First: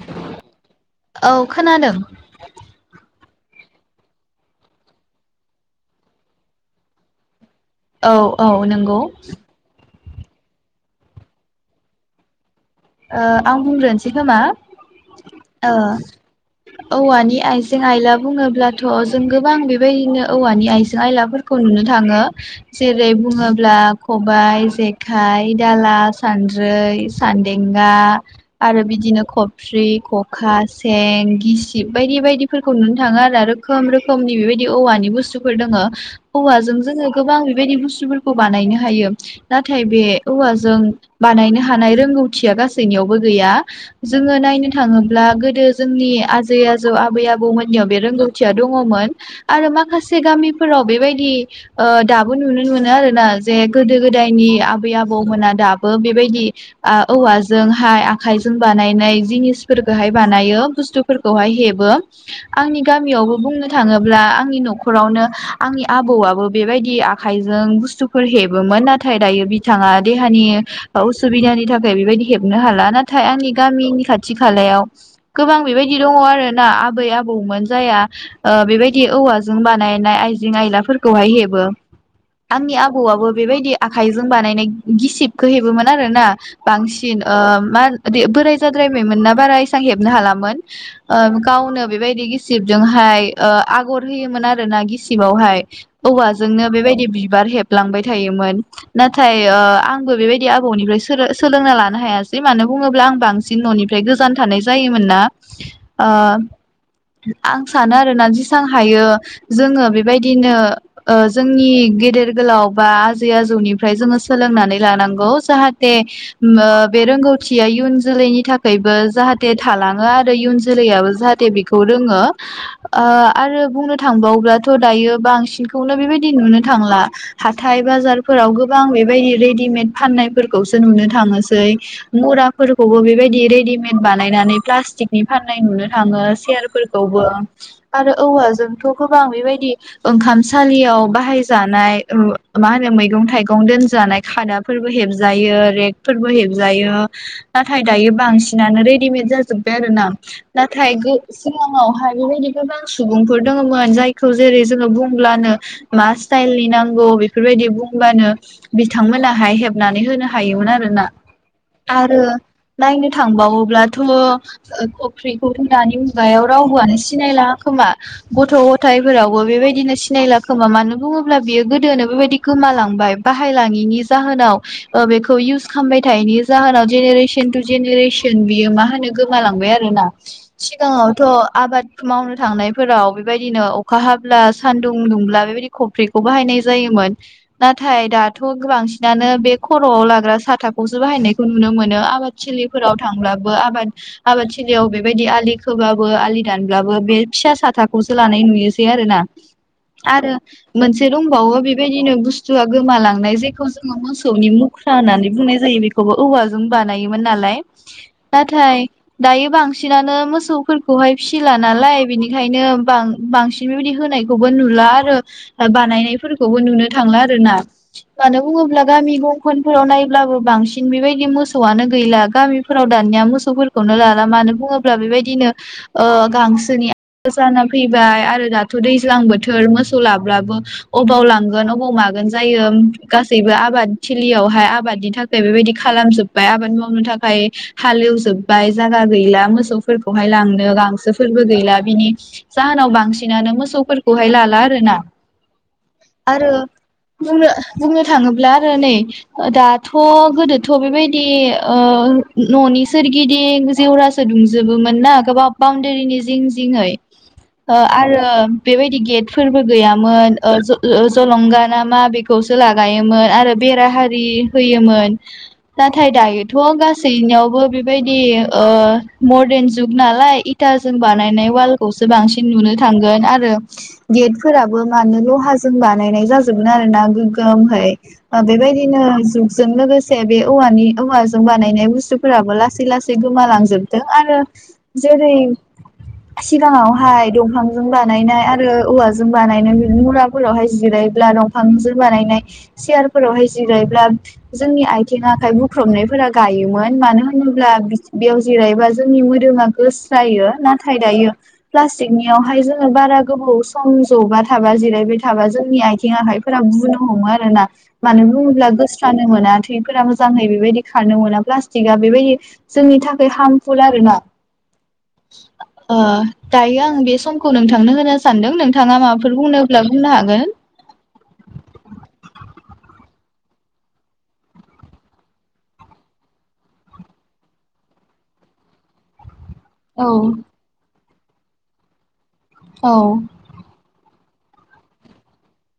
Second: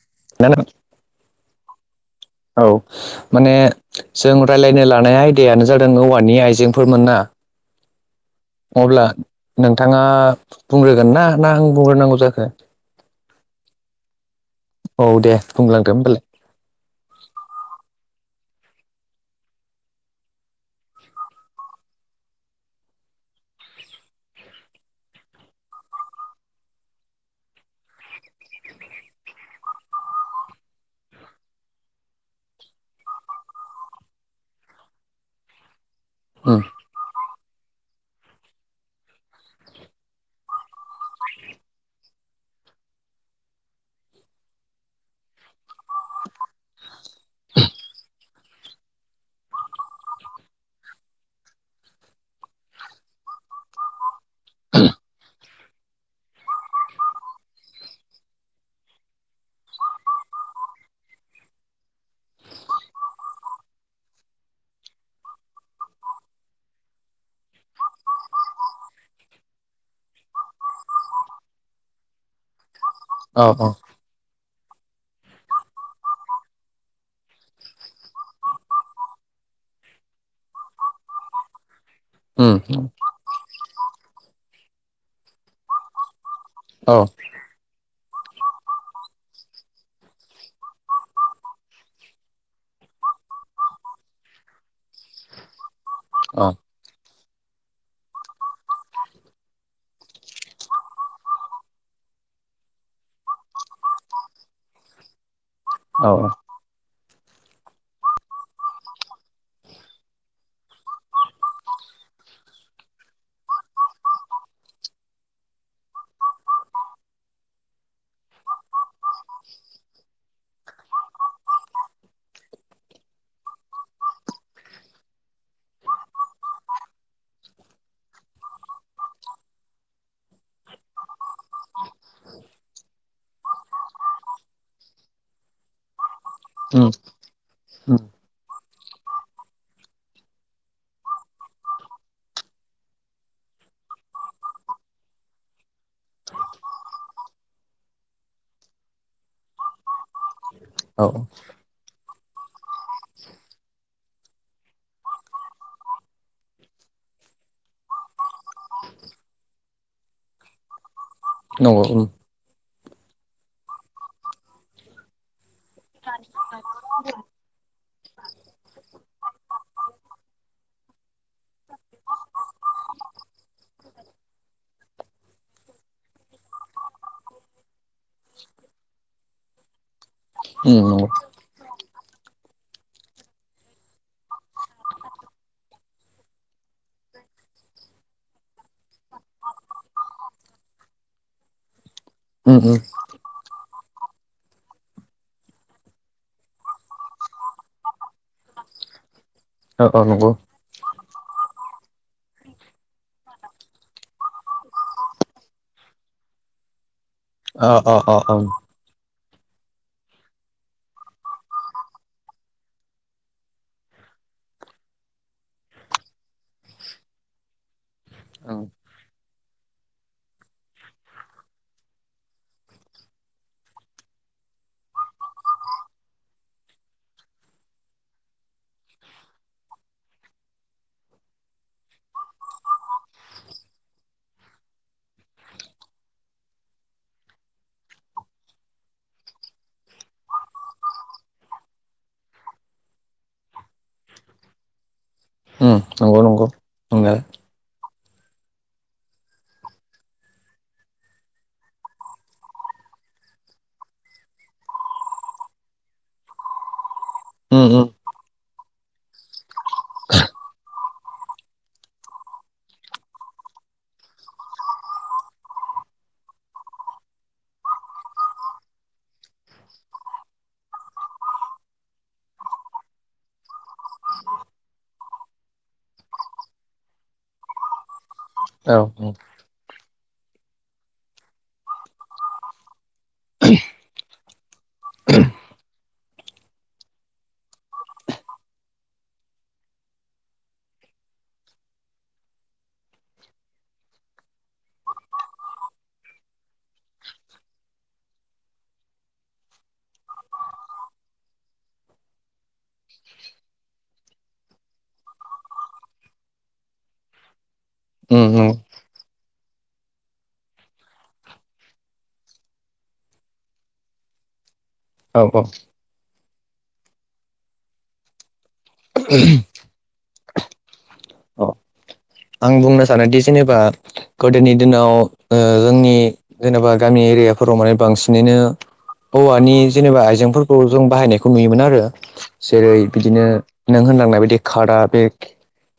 [inaudible] औ खोनादों। माने जों रायजलायनो लानाय आयदायानो जादों औवानि आइजेंफोर मोनना। औ औ नंगौ अब्ला नोंथाङा। बुंग्रोगोन ना, ना आं बुंग्रोनांगौ जाखो? आं बुंग्रोनोसै खोमा। औ दे ओ बुंलांदो होमबालाय औवानि आइजें-आइला बुङोब्लाथ' जों गोबां बेबायदिनो औवानि आइजें आयलाफोरखौ नुनो थाङो। जेरै- बुङोब्ला खबाइ-जेखाइ, दाला, सानद्रै, सान देंगा आरो बिदिनो खफ्रि, खखा, सेन, गिसिब बायदि बायदि फोरखौ नुनो थाङो आरो रोखोम रोखोमनि बेबायदि औवानि बुस्थुफोर दोङो। उम औवाजों जोङो गोबां। बेफोरबायदि बुसथुफोरखौ बानायनो हायो। नाथाय बे औवाजों बानायनो हानाय रों गौथिया गासैनियावबो गैया। जोङो नायनो थाङोब्ला गोदो। जोंनि आजै-आजौ, आबै-आबौमोननियाव बे रोंगौ थिया दङमोन आरो माखासे गामिफोराव बेबायदि दाबो नुनो मोनो आरोना। जे गोदो-गोदायनि आबै-आबौमोना दाबो बेबायदि। औवाजोंहाय आखाइजों बानायनाय जिनिसफोरखौहाय बानायो बुस्थुफोरखौहाय हेबो। आंनि गामियावबो बुंनो थाङोब्ला आंनि न'खरावनो आंनि आबौआबो बेबायदि आखाइजों बुस्थुफोर हेबोमोन, नाथाय दायो बिथाङा देहानि असुबिदानि थाखाय। थाखाय बेबायदि हेबनो हाला। नाथाय औ आंनि औ गामिनि खाथि खालायाव गोबां बेबायदि दङ आरोना आबै- आबौमोन जाया बेबायदि औवा जों बानायनाय आइजेंं-आइलाफोरखौहाय हेबो। उम आंनि आबौआबो बेबायदि आखाइजों बानायनाय गिसिबखौ हेबोमोन आरोना। औ बांसिन ओ मा। दे बोराय जाद्रायबायमोन ना बारा एसेबां हेबनो हालामोन गावनो बेबायदि गिसिबजोंहाय। आगर होयोमोन आरोना गिसिबावहाय औ औवाजोंनो बेबायदि। बिबार हेबलांबाय थायोमोन नाथाय आंबो बेबायदि आबौनिफ्राय सोर सोलोंना लानो हायासै मानो बुङोब्ला आं बांसिन न'निफ्राय गोजान थानाय जायोमोन ना। औ ओ। आं सानो आरोना जेसां हायो जोङो बेबायदिनो ओ जोंनि गेदेर गोलाव बा आजै आजौनिफ्राय जोङो सोलोंनानै लानांगौ जाहाथे बे रोंगौथिया इयुन जोलैनि थाखायबो जाहाथे थालाङो आरो इयुन जोलैयाबो जाहाथे जाथे बेखौ रोङो आरो बुंनो थांबावब्लाथ' दायो बांसिनखौनो बेबायदिनो- नुनो थांला हाथाइ बाजारफोराव गोबां बेबायदि रेडिमेड फान्नायफोरखौसो नुनो थाङोसै मराफोरखौबो बेबायदि रेडिमेद बानायनानै प्लास्टिकनि फाननाय नुनो थाङो ओ उम सियारफोरखौबो उम आरो औवा जोंथ' गोबां बेबायदि ओंखामसालियाव बाहायजानाय मा होनो मैगं थाइगं दोनजानाय खादाफोरबो हेबजायो रेक फोरबो हेबजायो नाथाय दायो बांसिनानो रेडिमेड जाजोब्बाय आरो ना। नाथाय औ उनावहाय बेबायदि गोबां सुबुंफोर दङमोन जायखौ जेरै जोङो बुंब्लानो मा स्टाइलनि नांगौ बेफोरबायदि बुंबानो बिथांमोनाहाय हेबनानै होनो हायोमोन आरो आरोना नंगौ ओं। नायनो थांबावोब्लाथ' फुख्रिखौ दानि मुगायाव रावबोआनो सिनायला खो मा। गथ' गथायफोरावबो बेबायदिनो सिनायला खोमा मानो बुङोब्ला बियो गोदोनो बेबायदि गोमा लांबाय। बाहायलांयिनि जाहोनाव ओ बेखौ इउस खालामबाय थायिनि जाहोनाव जेनेरेसन टु जेनेरेसन बियो मा होनो गोमालांबाय आरोना। उम नंगौ सिगाङावथ' आबाद मावनो थांनायफोराव बेबायदिनो अखा हाब्ला सानदुं दुंब्ला बेबायदि खफ्रिखौ बाहायनाय जायोमोन। नाथाइ दाथ' बांसिनानो बे खर' आव लाग्रा साथा खौसो बाहायनायखौ नुनो मोनो आबाद उम थिलिफोराव थांब्लाबो आबाद आबादथिलियाव बेबायदि आलि खोबाबो आलि दानब्लाबो बे फिसा साथाखौसो लानाय नुयोसै आरोना। औ औ आरो नंगौ मोनसे दंबावो बेबायदिनो बुस्थुआ गोमालांनाय जेखौ जोङो मोसौनि मुख्रा होननानै बुंनाय जायो बेखौबो औवाजों बानायोमोन नालाय। अ अ अ औ नाथाय दायो बांसिनानो मोसौफोरखौहाय फिसिला नालाय बिनिखायनो बां-बांसिन बेबायदि होना यखौबो नुला आरो दा बानायनायफोरखौबो नुनो थांला आरोना। मानो उम बुङोब्ला गामि गंखनफोराव नायब्लाबो बांसिन बेबायदि मोसौआनो गैला गामिफोराव दानिया मोसौफोरखौनो लाला मानो बुङोब्ला बेबायदिनो ओ गांसोनि जाना फैबाय आरो दाथ' दैज्लां बोथोर मोसौ लाब्लाबो अबाव लांगोन अबाव मा गोन जायो। गासैबो आबाद थिलियावहाय आबादनि थाखाय बाय बेबायदि खालामजोबबाय आबाद मावनो थाखाय हालेवजोबबाय जायगा गैला मोसौफोरखौहाय लांनो गांसोफोरबो गैला बिनि जाहोनाव बांसिनानो मोसौफोरखौहाय लाला आरोना। उम। आरो बुंनो बुंनो थाङोब्ला आरो नै दा थ' गोदोथ' बेबायदि ओ न'नि सोरगिदिं जेवरासो दुमजोबोमोन। ना गोबां बाउनडारिनि जिं जिंयै। उम ओ उम आरो बेबायदि गेटफोरबो गैयामोन। ज-ज-जलंगा ना मा बेखौ सो लागायोमोन आरो बेरा हारि होयोमोन। नाथाय दायोथ' गासैनियावबो बेबायदि ओ मडा रन जुग नालाय इटा जों बानायनाय वालखौसो बांसिन नुनो थांगोन आरो‌। गेट फोराबो मानो लहाजों बानायनाय जाजोबगोन आरोना गोगोमहै। ओ बेबायदिनो औ जुग जों लोगोसे बे औवानि औवाजों बानायनाय बुस्थुफोराबो लासै लासै गोमालांजोबदों आरो। जेरै सिगाङावहाय दंफांजों बानायनाय आरो औवाजों बानायनाय बि मुराफोरावहाय जिराय ब्ला दंफांजों बानायनाय सियार फोरावहाय जिरायब्ला जोंनि आथिं आखाइ बुख्रबनायफोरा गायोमोन मानो होनोब्ला बेयाव जिरायबा जोंनि मोदो मा गेस जायो नाथाय दायो फ्लासथिक नियावहाय जोङो बारा गोबाव सम जबाय थाबा जिरायबाय थाबा जोंनि आथिं आखाइफोरा बुनो हमो आरोना। मानो उम उम बुङोब्ला गोस्रानो मोना थैफोरा मोजाङै बेबायदि खारनो मोना प्लास्टिकआ बेबायदि जोंनि थाखाय हार्मफुल आरोना। [inaudible] औ ओ दायो आं बे समखौ नोंथांनो होनो सानदों नों थाङा माबाफोर बुंनोब्ला बुंनो हागोन। औ आं बुंनो सानोदि जेनेबा गोदोनि दिनाव ओ जोंनि जेनेबा गामि एरियाफो राव माने बांसिनैनो औवानि जेनेबा औ आइजेंफोरखौ जों बाहायनायखौ नुयोमोन आरो। जेरै औ बिदिनो नों होनलांनाय बायदि खादा बे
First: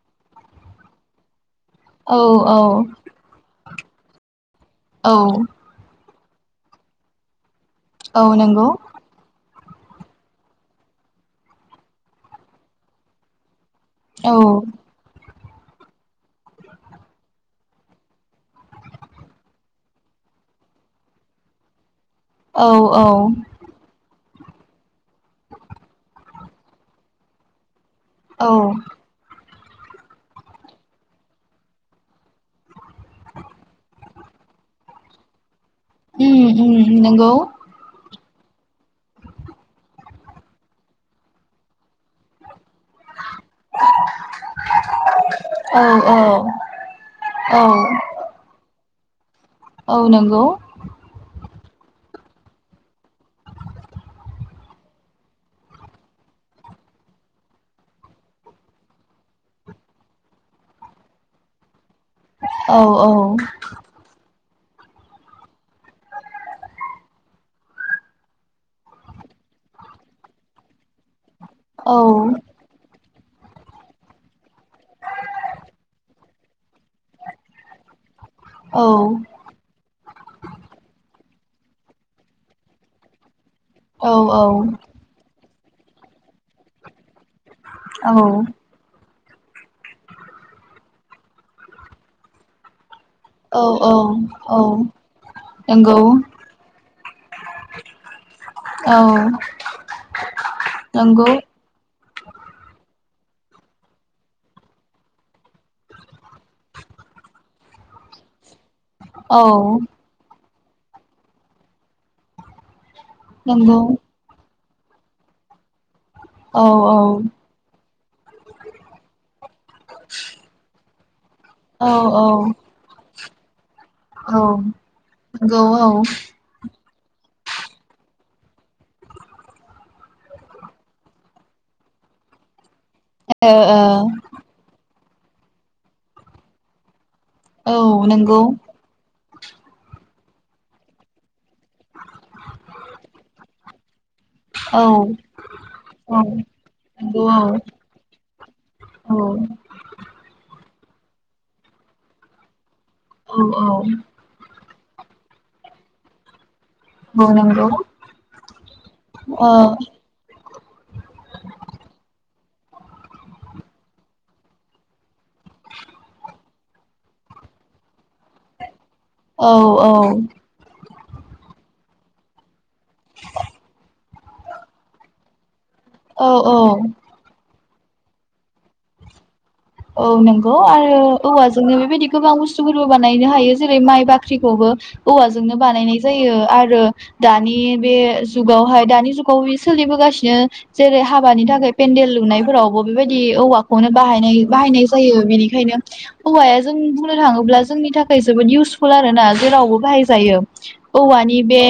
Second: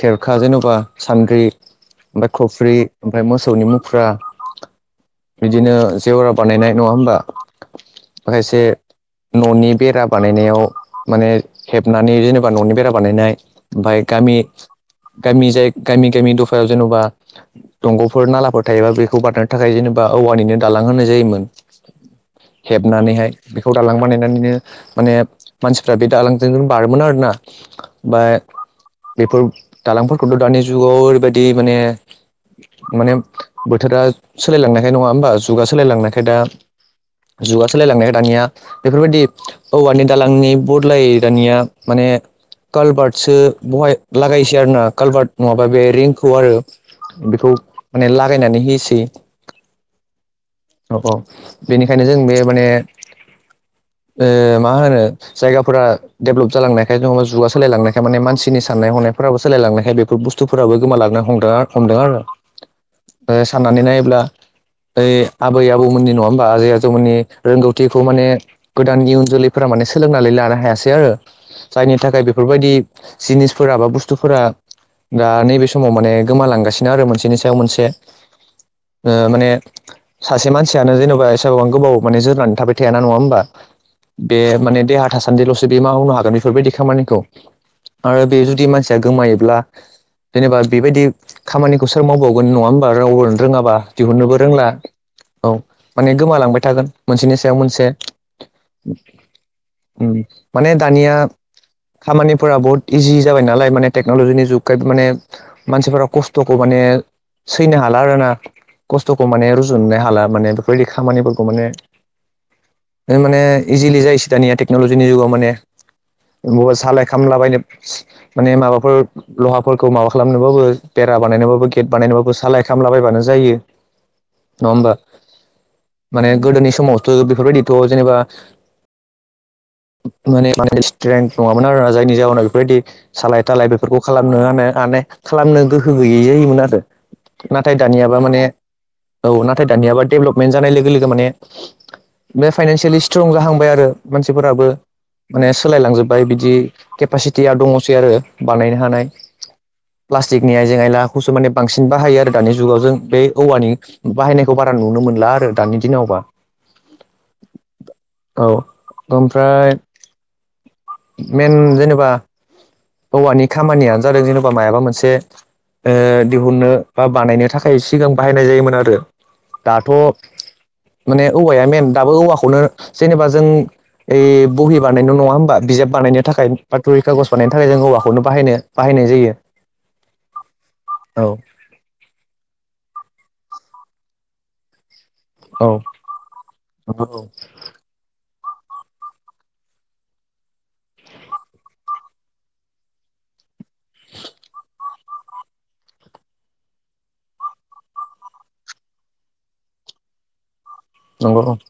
खेरखा जेन'बा सान्द्रि औ ओमफ्राय खफ्रि औ ओमफ्राय मोसौनि मुख्रा औ बिदिनो जेवरा बानायनाय। नङा होमबा? औ माखासे नंगौ न'नि बेरा बानायनायाव माने हेबनानै जेनेबा न'नि बेरा बानायनाय ओमफाय औ गामि गामि जाय गामि गामि दफायाव जेन'बा दंग'फोर नालाफोर थायोबा बेखौ बारनो थाखाय जेनेबा औवानिनो दालां होनाय जायोमोन। औ औ हेबनानैहाय बेखौ दालां बानायनानै नो माने मानसिफ्रा बे दालांजों बारोमोन आरोना। बा औ बेफोर दालांफोरखौथ' दानि जुगाव ओरैबायदि माने माने बोथोरा सोलायलांनायखाय नङा होमबा! जुगा सोलायलांनायखाय दा उम उम नंगौ जुगा सोलायलांनायखाय दानिया बेफोरबायदि औवानि दालांनि बद्लायै दानिया माने कालभार्टसो बहाय लागायसै आरो ना कालभार्ट नङाबा औ बे औ रिंखौ आरो बेखौ औ माने लागायनानै होयोसै। औ नंगौ। औ औ बेनिखायनो जों बे माने ओ मा होनो जायगाफोरा डेभेलप जालांनायखाय नङाबा जुगा सोलायलांनायखाय माने मानसिनि साननाय हनाय फोराबो सोलायलांनायखाय बेफोर बुस्थुफोराबो गोमालांनो हमदों हमदों आरो। औ औ ओ साननानै नायोब्ला बै आबै आबौमोननि नङा होमबा आबजै आजौमोननि रोंगौथिखौ माने गोदाननि इयुन जोलैफोरा माने सोलोंनानै लानो हायासै आरो। जायनि औ थाखाय बेफोरबायदि जिनिसफोरा बा बुस्थुफोरा दा नैबे समाव माने गोमालांगासि नो आरो मोनसेनि सायाव मोनसे। औ ओ माने सासे मानसियानो जेन'बा गोबां गोबाव माने जोरनानै थाबाय थाया ना नङा होमबा? औ बे माने देहा थासान्दिल' सो बे मावनो हागोन बेफोरबादि खामानिखौ। आरो बे औ जुदि मानसिया गोमायो जेनेबा बेबायदि खामानिखौ सोर मावबावगोन नङा होम बा रावबो आनो रोङाबा औ दिहुननोबो औ रोंला। औ नंगौ माने गोमालांबाय थागोन मोनसेनि सायाव मोनसे। औ उम माने दानिया नंगौ खामानिफोरा बहुत इजि जाबाय नाल माने टक्नलजिनि जुग खाय माने मानसिफोरा खस्थ'खौ माने सैनो हाला आरोना। खस्थ'खौ औ माने रुजुननोनो हाला माने बेफोरबायदि खामानिफोरखौ माने माने नंगौ इजिलि जायोसै दानिया टेक्नलजिनि जुगाव माने औ बबेबा औ सालाय खामलाबायनाय माने माबाफोर लहाफोरखौ माबा खालामनोबाबो बेरा बानायनोबाबो गेट औ औ बानायनोबाबो सालाय खालामला बायबानो जायो। औ नङा होमबा! नंगौ औ माने गोदोनि समावथ' बेफोरबायदिथ' जेनेबा माने [unintelligible] स्ट्रेन्थ नङामोन आरोना जायनि जाहोनाव बेफोरबायदि औ औ। मा होनो माने खालामनो गोहो गैयै जायोमोन आरो। नाथाय औ दानियाबा नंगौ माने औ नाथाय दानियाबा डेभलपमेन्ट जानाय लोगो लोगो माने बे फाइनानसियेलि स्ट्रं जाहांबाय आरो। मानसिफोराबो औ माने औ सोलायलांजोब्बाय बिदि नंगौ औ केपासिटिया दङसै आरो बानायनो। हानाय प्लास्टिकनि आइजें आयलाखौसो माने बांसिन बाहायो आरो दानि जुगाव जों बे औ औ औवानि बाहायनायखौ बारा नुनो मोनला आरो दानि दिनावबा औ नंगौ औ औ आमफ्राय मेन जेनेबा हौवानि खामानियानो जादों जेन'बा मायाबा मोनसे ओ दिहुननो बा बानायनो थाखाय सो सिगां बाहायनाय जायोमोन आरो औ दाथ' औ माने औवाया मेन दाबो औवाखौनो जेनेबा जों ओइ बहि बानायल' नङा होमबा बिजाब बानायनो औ थाखाय औ बा थुरि खागज बानायनो थाखाय जों हौवाखौनो बाहायनो बाहायनाय जायो औ नंगौ आरो औ औवाजोंनो बेबायदि गोबां बुस्थुफोरबो बानाय नो हायो जेरै माइ बाख्रिखौबो औवाजोंनो औ बानायनाय जायो आरो दानि बे जुगावहाय दानि जुगावयो सोलिबोगासिनो जेरै हाबानि थाखाय पेन्देल लुनायफोरावबो बेबायदि औवाखौनो बाहायनाय बाहायनाय जायो बेनिखायनो हौवाया जों बुंनो थाङोब्ला जोंनि थाखाय जोबोद इउसफुल आरो ना जे रावबो बाहायजायो औवानि नंगौ बे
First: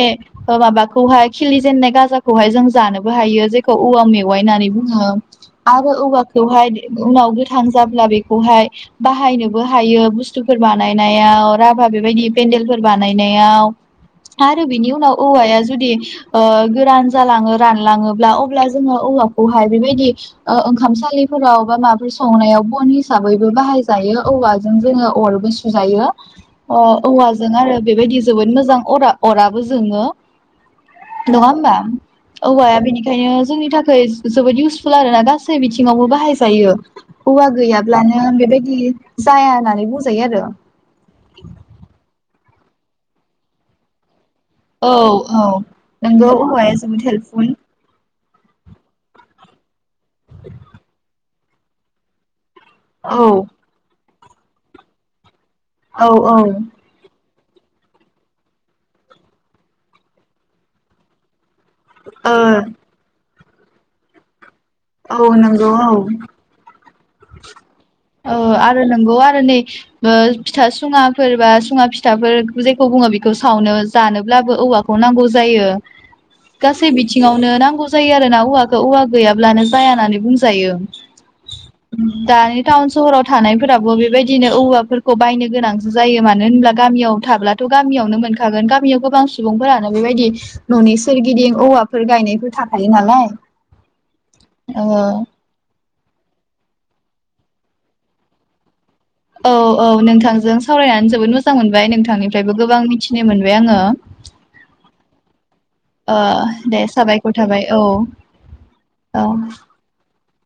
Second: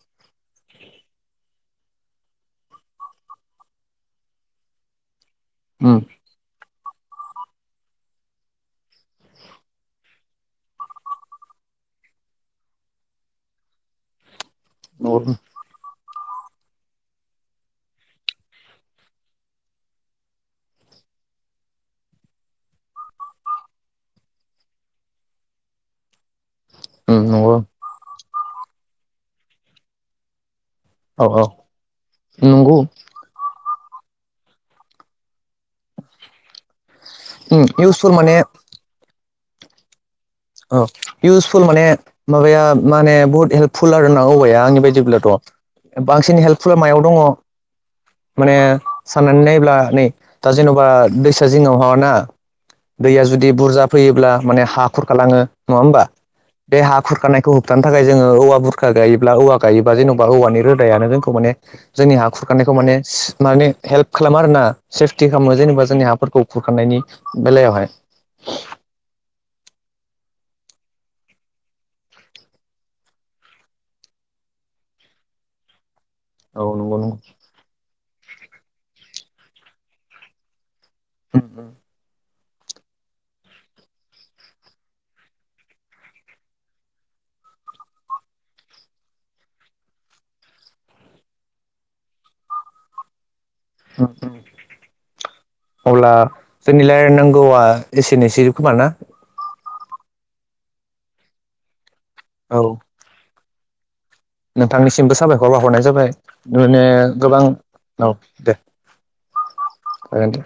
ओ माबाखौहाय खिलि जेननाय गाजाखौहाय जों जानोबो हायो जेखौ औवा मेवाइ होननानै बुङो आरो नंगौ औवाखौहाय उनाव गोथ थांजाब्ला बेखौहाय बाहायनोबो हायो बुस्थुफोर बानायनायाव राभा बेबायदि हेनदेलफोर बानायनायाव [inaudible] आरो बिनि उनाव नंगौ औवाया जुदि ओ गोरान जालाङो रानलाङोब्ला अब्ला जोङो औवाखौहाय बेबायदि ओ ओंखामसालि फोराव मा [unintelligible] संनायाव बन हिसाबैबो बाहायजायो औवाजों जोङो अरबो सुजायो अ औवाजों नंगौ आरो बेबायदि जोबोद मोजां अरा अराबो जोङो औ नङा औ होमबा औवाया नंगौ बेनिखायनो जोंनि थाखाय जोबोद इउसफुल आरोना गासै बिथिङावबो बाहायजायो औवा उम इउसफुल गैयाब्लानो आं माने बेबायदि जाया होननानै बुंजा औ इउसफुल माने माबाया माने बुहुत हेल्पफुल आरोना औवाया आंनि औ औ बायदिबोब्लाथ' नोंगौ बांसिन औवाया हेल्पफुला जोबोद मायाव दङ हेल्पफुल माने साननानै नायोब्ला नै दा जेन'बा दैसा जिङावहा ना दैया औ जुदि बुरजा फैयोब्ला माने हा खुरखालाङो नङा होमबा औ औ बे हा खुरखानाय खौ होबथानो थाखाय जोङो औवा बुरखा गायोब्ला औवा गायोबा जेन'बा औवानि रोदायानो जोंखौ माने जोंनि हा ओ खुरखानायखौ माने माने हेल्प खालामो आरोना औ सेफटि खालामो नंगौ जेनेबा जोंनि हाफोरखौ खुरखांनायनि [inaudible] औ आरो नंगौ आरो नै ओ फिथा सुङाफोर बा सुङा फिथाफोर जेखौ बुङो बेखौ सावनो जानोब्ला औवाखौनो नांगौ जायो औ गासै नंगौ नंगौ बिथिङावनो नांगौ जायो आरोना औवखौ औवा गैयाब्लानो जाया होननानै बुंजायो [inaudible] दानि टाउन सहराव थानायफोराबो बेबायदिनो औवाफोरखौ बायनो गोनांसो जायो मानो होनब्ला गामि मियाव थाब्लाथ' गामियावनो मोनखागोन गामियाव गोबां सुबुंफोरानो बेबायदि न'नि सोरगिदिं औवा फोर गायनायफोर थाखायो नालाय ओ अब्ला जोंनि लायरायनांगौआ एसेनोसै खोमा ना? औ औ नोंथांजों सावरायनानै जोबोद मोजां मोनबाय औ नोंथांनिफ्रायबो गोबां मिथिनो मोनबाय आङो नोंथांनिसिमबो साबायखर बावाहरनाय जाबाय ओ माने दे साबायखर गोबां थाबाय औ दे औ ओ दे